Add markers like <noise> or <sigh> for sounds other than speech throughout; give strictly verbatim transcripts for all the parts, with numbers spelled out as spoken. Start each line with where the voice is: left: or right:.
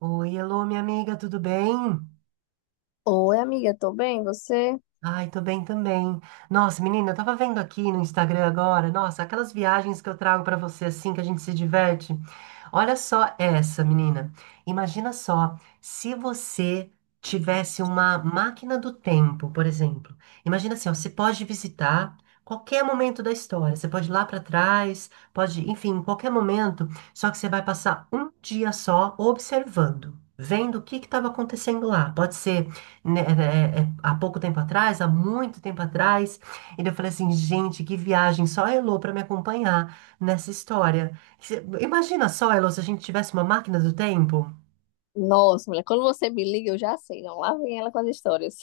right: Oi, alô, minha amiga, tudo bem?
left: Oi, amiga, tô bem, você?
right: Ai, tô bem também. Nossa, menina, eu tava vendo aqui no Instagram agora, nossa, aquelas viagens que eu trago pra você assim que a gente se diverte. Olha só essa, menina. Imagina só, se você tivesse uma máquina do tempo, por exemplo. Imagina assim, ó, você pode visitar qualquer momento da história. Você pode ir lá pra trás, pode, enfim, qualquer momento, só que você vai passar um dia só observando. Vendo o que que estava acontecendo lá. Pode ser, né, é, é, é, há pouco tempo atrás, há muito tempo atrás, e eu falei assim, gente, que viagem, só a Elô para me acompanhar nessa história. Se- Imagina só, Elô, se a gente tivesse uma máquina do tempo.
left: Nossa, mulher, quando você me liga, eu já sei, não, lá vem ela com as histórias.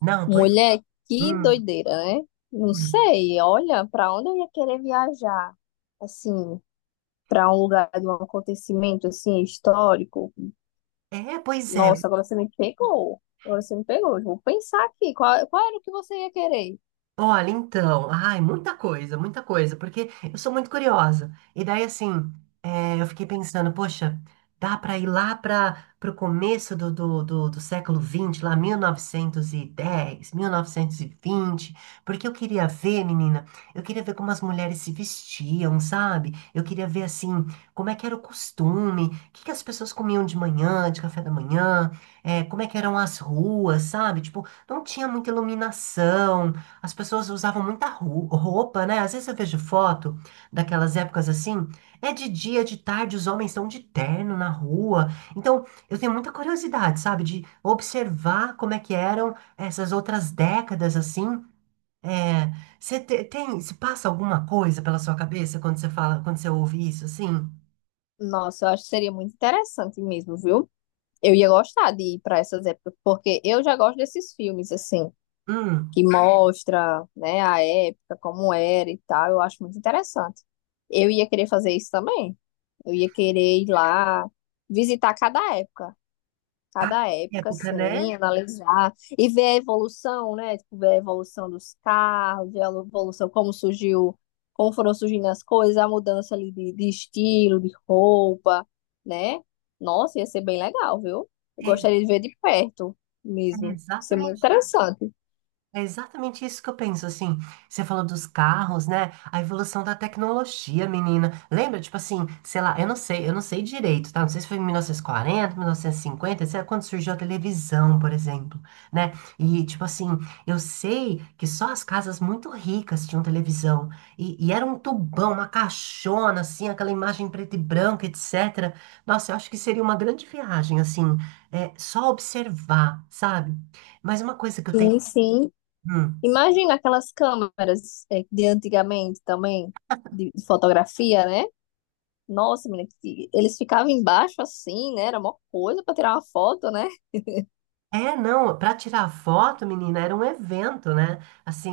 left: <laughs>
right: Não, pois.
left: Mulher, que
right: Hum.
left: doideira, né? Não
right: Hum.
left: sei, olha, pra onde eu ia querer viajar? Assim, pra um lugar de um acontecimento, assim, histórico.
right: É, pois é.
left: Nossa, agora você me pegou, agora você me pegou. Eu vou pensar aqui, qual, qual era o que você ia querer?
right: Olha, então, ai, muita coisa, muita coisa, porque eu sou muito curiosa. E daí, assim, é, eu fiquei pensando, poxa, dá para ir lá para o começo do, do, do, do século vinte, lá mil mil novecentos novecentos e dez, mil novecentos e vinte, porque eu queria ver, menina, eu queria ver como as mulheres se vestiam, sabe? Eu queria ver, assim, como é que era o costume, o que que as pessoas comiam de manhã, de café da manhã, é, como é que eram as ruas, sabe? Tipo, não tinha muita iluminação, as pessoas usavam muita ru- roupa, né? Às vezes eu vejo foto daquelas épocas assim. É de dia, de tarde, os homens estão de terno na rua. Então, eu tenho muita curiosidade, sabe? De observar como é que eram essas outras décadas assim. É, você te- tem, se passa alguma coisa pela sua cabeça quando você fala, quando você ouve isso assim?
left: Nossa, eu acho que seria muito interessante mesmo, viu? Eu ia gostar de ir pra essas épocas, porque eu já gosto desses filmes, assim,
right: Hum,
left: que mostra, né, a época, como era e tal. Eu acho muito interessante. Eu ia querer fazer isso também. Eu ia querer ir lá visitar cada época,
right: cada
left: cada época,
right: época,
left: assim,
right: né?
left: analisar e ver a evolução, né? Tipo, ver a evolução dos carros, ver a evolução, como surgiu, como foram surgindo as coisas, a mudança ali de, de estilo, de roupa, né? Nossa, ia ser bem legal, viu? Eu
right: É,
left: gostaria de ver de perto
right: é
left: mesmo. Ia ser muito
right: exatamente
left: interessante.
right: É exatamente isso que eu penso, assim. Você falou dos carros, né? A evolução da tecnologia, menina. Lembra, tipo assim, sei lá, eu não sei, eu não sei direito, tá? Não sei se foi em mil novecentos e quarenta, mil novecentos e cinquenta, sei lá, quando surgiu a televisão, por exemplo, né? E, tipo assim, eu sei que só as casas muito ricas tinham televisão. E, e era um tubão, uma caixona, assim, aquela imagem preta e branca, etcétera. Nossa, eu acho que seria uma grande viagem, assim, é, só observar, sabe? Mas uma coisa que eu tenho.
left: Sim, sim.
right: Hum.
left: Imagina aquelas câmeras, é, de antigamente também, de, de fotografia, né? Nossa, menina, que- eles ficavam embaixo assim, né? Era uma coisa para tirar uma foto, né?
right: É, não, para tirar foto, menina, era um evento, né? Assim,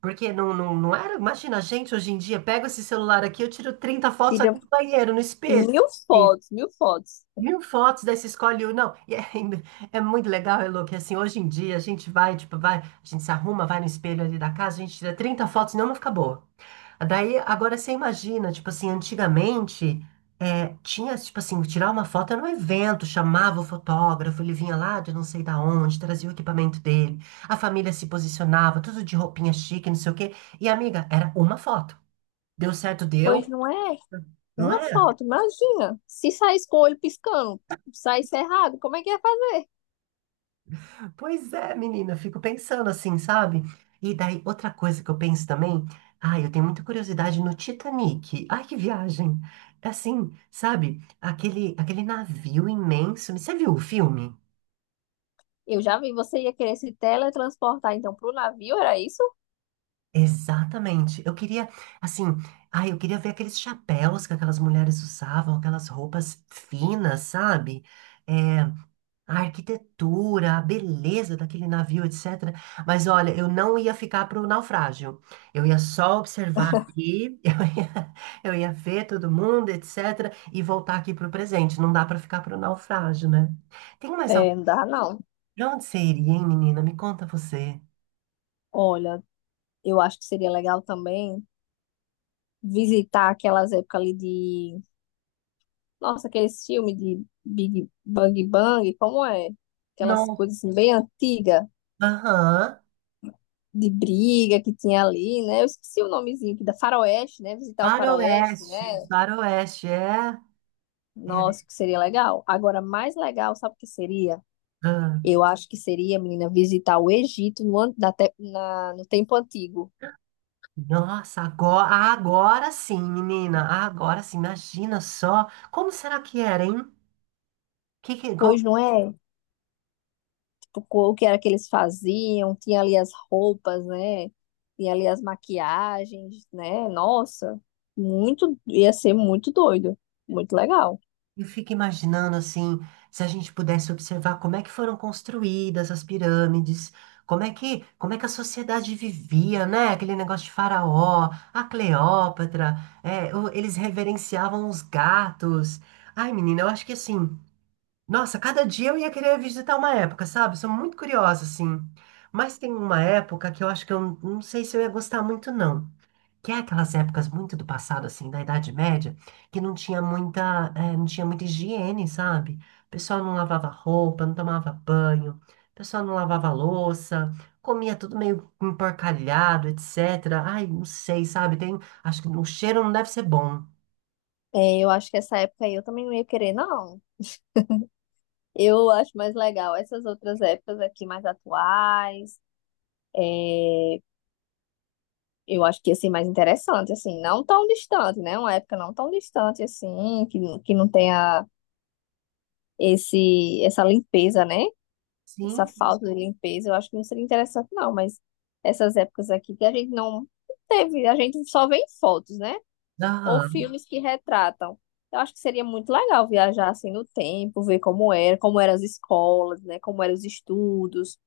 right: porque não, não, não era. Imagina, a gente hoje em dia pega esse celular aqui, eu tiro trinta fotos ali
left: Tira
right: no banheiro, no espelho.
left: mil
right: Assim,
left: fotos, mil fotos.
right: mil fotos, daí você escolhe um. Não, e é, ainda- é muito legal, Elô, que assim, hoje em dia a gente vai, tipo, vai, a gente se arruma, vai no espelho ali da casa, a gente tira trinta fotos, não, não fica boa. Daí, agora você imagina, tipo assim, antigamente, é, tinha, tipo assim, tirar uma foto era um evento, chamava o fotógrafo, ele vinha lá de não sei da onde, trazia o equipamento dele, a família se posicionava, tudo de roupinha chique, não sei o quê. E, amiga, era uma foto. Deu certo, deu,
left: Pois não é
right: não
left: uma
right: é?
left: foto, imagina. Se saísse com o olho piscando, saísse errado, como é que ia fazer?
right: Pois é, menina, eu fico pensando assim, sabe? E daí, outra coisa que eu penso também, ai, eu tenho muita curiosidade no Titanic. Ai, que viagem! É assim, sabe? Aquele, aquele navio imenso. Você viu o filme?
left: Eu já vi, você ia querer se teletransportar então pro navio, era isso?
right: Exatamente. Eu queria, assim, ai, eu queria ver aqueles chapéus que aquelas mulheres usavam, aquelas roupas finas, sabe? É, a arquitetura, a beleza daquele navio, etcétera. Mas olha, eu não ia ficar para o naufrágio. Eu ia só observar aqui, <laughs> eu ia, eu ia ver todo mundo, etcétera. E voltar aqui para o presente. Não dá para ficar para o naufrágio, né? Tem mais algum?
left: É, não dá não.
right: Pra onde você iria, hein, menina? Me conta você.
left: Olha, eu acho que seria legal também visitar aquelas épocas ali de... Nossa, aqueles filmes de Big Bang Bang, como é? Aquelas
right: Não.
left: coisas assim, bem antigas,
right: Aham.
left: de briga que tinha ali, né? Eu esqueci o nomezinho aqui, da Faroeste, né? Visitar o Faroeste,
right: Faroeste.
left: né?
right: Faroeste, é.
left: Nossa,
right: É.
left: que seria legal. Agora, mais legal, sabe o que seria?
right: Ah,
left: Eu acho que seria, menina, visitar o Egito no, an- na, te- na- no tempo antigo.
right: nossa, agora, agora sim, menina. Agora sim, imagina só. Como será que era, hein? Que, que- igual
left: Pois não é? O co- o que era que eles faziam, tinha ali as roupas, né? Tinha ali as maquiagens, né? Nossa, muito, ia ser muito doido, muito legal.
right: eu fico imaginando assim, se a gente pudesse observar como é que foram construídas as pirâmides, como é que, como é que a sociedade vivia, né? Aquele negócio de faraó, a Cleópatra, é, o- eles reverenciavam os gatos. Ai, menina, eu acho que assim, nossa, cada dia eu ia querer visitar uma época, sabe? Sou muito curiosa, assim. Mas tem uma época que eu acho que eu não sei se eu ia gostar muito, não. Que é aquelas épocas muito do passado, assim, da Idade Média, que não tinha muita, eh, não tinha muita higiene, sabe? O pessoal não lavava roupa, não tomava banho, o pessoal não lavava louça, comia tudo meio emporcalhado, etcétera. Ai, não sei, sabe? Tem, acho que o cheiro não deve ser bom.
left: É, eu acho que essa época aí eu também não ia querer, não. Eu acho mais legal essas outras épocas aqui mais atuais. É, eu acho que ia ser mais interessante, assim, não tão distante, né? Uma época não tão distante assim, que, que não tenha esse, essa limpeza, né? Essa
right: Sim.
left: falta de limpeza, eu acho que não seria interessante, não, mas essas épocas aqui que a gente não teve, a gente só vê em fotos, né? Ou
right: Aham.
left: filmes que retratam. Eu acho que seria muito legal viajar assim no tempo, ver como era, como eram as escolas, né? Como eram os estudos,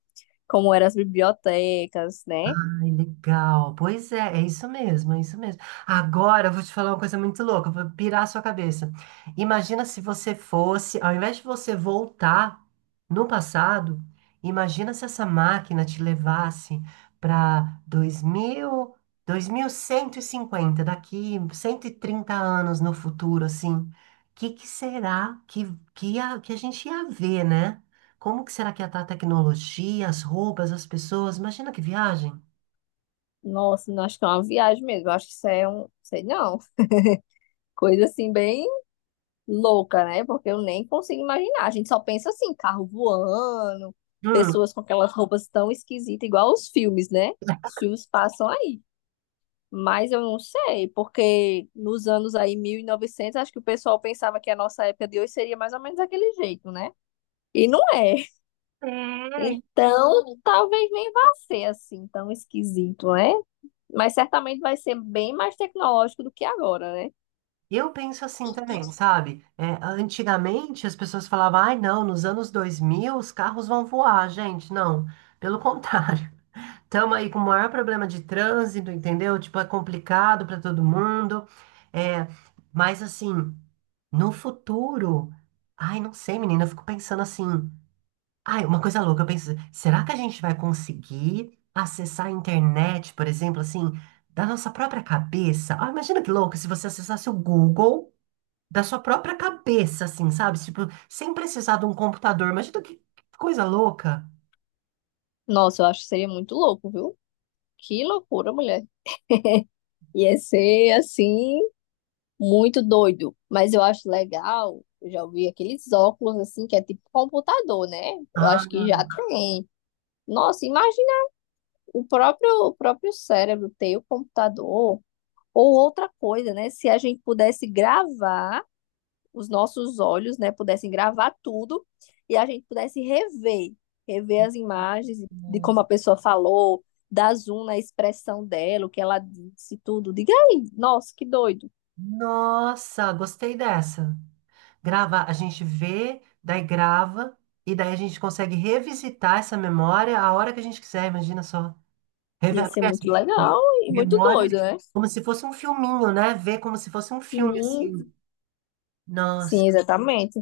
left: como eram as bibliotecas, né?
right: Ai, legal. Pois é, é isso mesmo, é isso mesmo. Agora eu vou te falar uma coisa muito louca, vou pirar a sua cabeça. Imagina se você fosse, ao invés de você voltar no passado, imagina se essa máquina te levasse para dois dois mil, dois mil cento e cinquenta, daqui cento e trinta anos no futuro, assim. O que que será que, que, a, que a gente ia ver, né? Como que será que ia estar a tecnologia, as roupas, as pessoas? Imagina que viagem.
left: Nossa, não, acho que é uma viagem mesmo. Eu acho que isso é um, sei não, coisa assim bem louca, né? Porque eu nem consigo imaginar. A gente só pensa assim, carro voando,
right: Hum,
left: pessoas com aquelas roupas tão esquisitas, igual os filmes, né? Os filmes passam aí. Mas eu não sei, porque nos anos aí mil e novecentos acho que o pessoal pensava que a nossa época de hoje seria mais ou menos daquele jeito, né? E não é.
right: é,
left: Então, talvez nem vá ser assim tão esquisito, né? Mas certamente vai ser bem mais tecnológico do que agora, né?
right: eu penso assim também, sabe? É, antigamente as pessoas falavam, ai não, nos anos dois mil os carros vão voar, gente. Não, pelo contrário. <laughs> Estamos aí com o maior problema de trânsito, entendeu? Tipo, é complicado para todo mundo. É, mas assim, no futuro, ai, não sei, menina, eu fico pensando assim. Ai, uma coisa louca, eu penso, assim, será que a gente vai conseguir acessar a internet, por exemplo, assim, da nossa própria cabeça? Ah, imagina que louco se você acessasse o Google da sua própria cabeça, assim, sabe? Tipo, sem precisar de um computador. Imagina que que coisa louca.
left: Nossa, eu acho que seria muito louco, viu? Que loucura, mulher. Ia ser assim, muito doido. Mas eu acho legal. Eu já ouvi aqueles óculos assim, que é tipo computador, né? Eu
right: Ah,
left: acho que já tem. Nossa, imagina o próprio, o próprio cérebro ter o computador. Ou outra coisa, né? Se a gente pudesse gravar os nossos olhos, né? Pudessem gravar tudo e a gente pudesse rever, rever as imagens de como a pessoa falou, dar zoom na expressão dela, o que ela disse, tudo. Diga aí, nossa, que doido.
right: nossa, gostei dessa. Grava, a gente vê, daí grava, e daí a gente consegue revisitar essa memória a hora que a gente quiser, imagina só.
left: Ia
right: Revela,
left: ser
right: porque, assim,
left: muito legal e muito
right: memória
left: doido, né?
right: como se fosse um filminho, né? Ver como se fosse um filme,
left: Sim,
right: assim. Nossa.
left: sim, exatamente.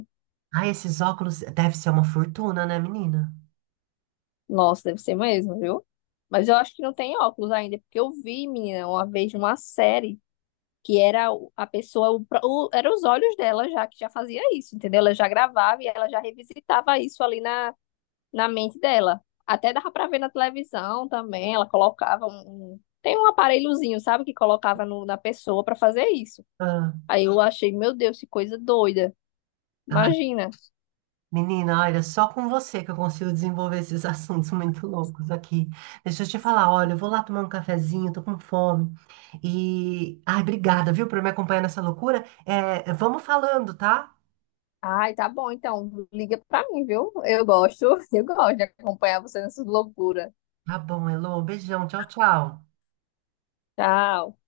right: Ai, esses óculos deve ser uma fortuna, né, menina?
left: Nossa, deve ser mesmo, viu? Mas eu acho que não tem óculos ainda, porque eu vi, menina, uma vez numa série que era o- a pessoa, o, pró- o, era os olhos dela já que já fazia isso, entendeu? Ela já gravava e ela já revisitava isso ali na, na mente dela. Até dava pra ver na televisão também, ela colocava um, um- tem um aparelhozinho, sabe, que colocava no- na pessoa pra fazer isso.
right: Ah,
left: Aí eu achei, meu Deus, que coisa doida.
right: ai,
left: Imagina.
right: menina, olha, só com você que eu consigo desenvolver esses <laughs> assuntos muito loucos aqui. Deixa eu te falar, olha, eu vou lá tomar um cafezinho, tô com fome. E, ai, obrigada, viu, por me acompanhar nessa loucura. É, vamos falando, tá?
left: Ai, tá bom, então liga pra mim, viu? Eu gosto, <laughs> eu gosto de acompanhar você nessas loucuras.
right: Tá bom, Elô, beijão, tchau, tchau.
left: Tchau.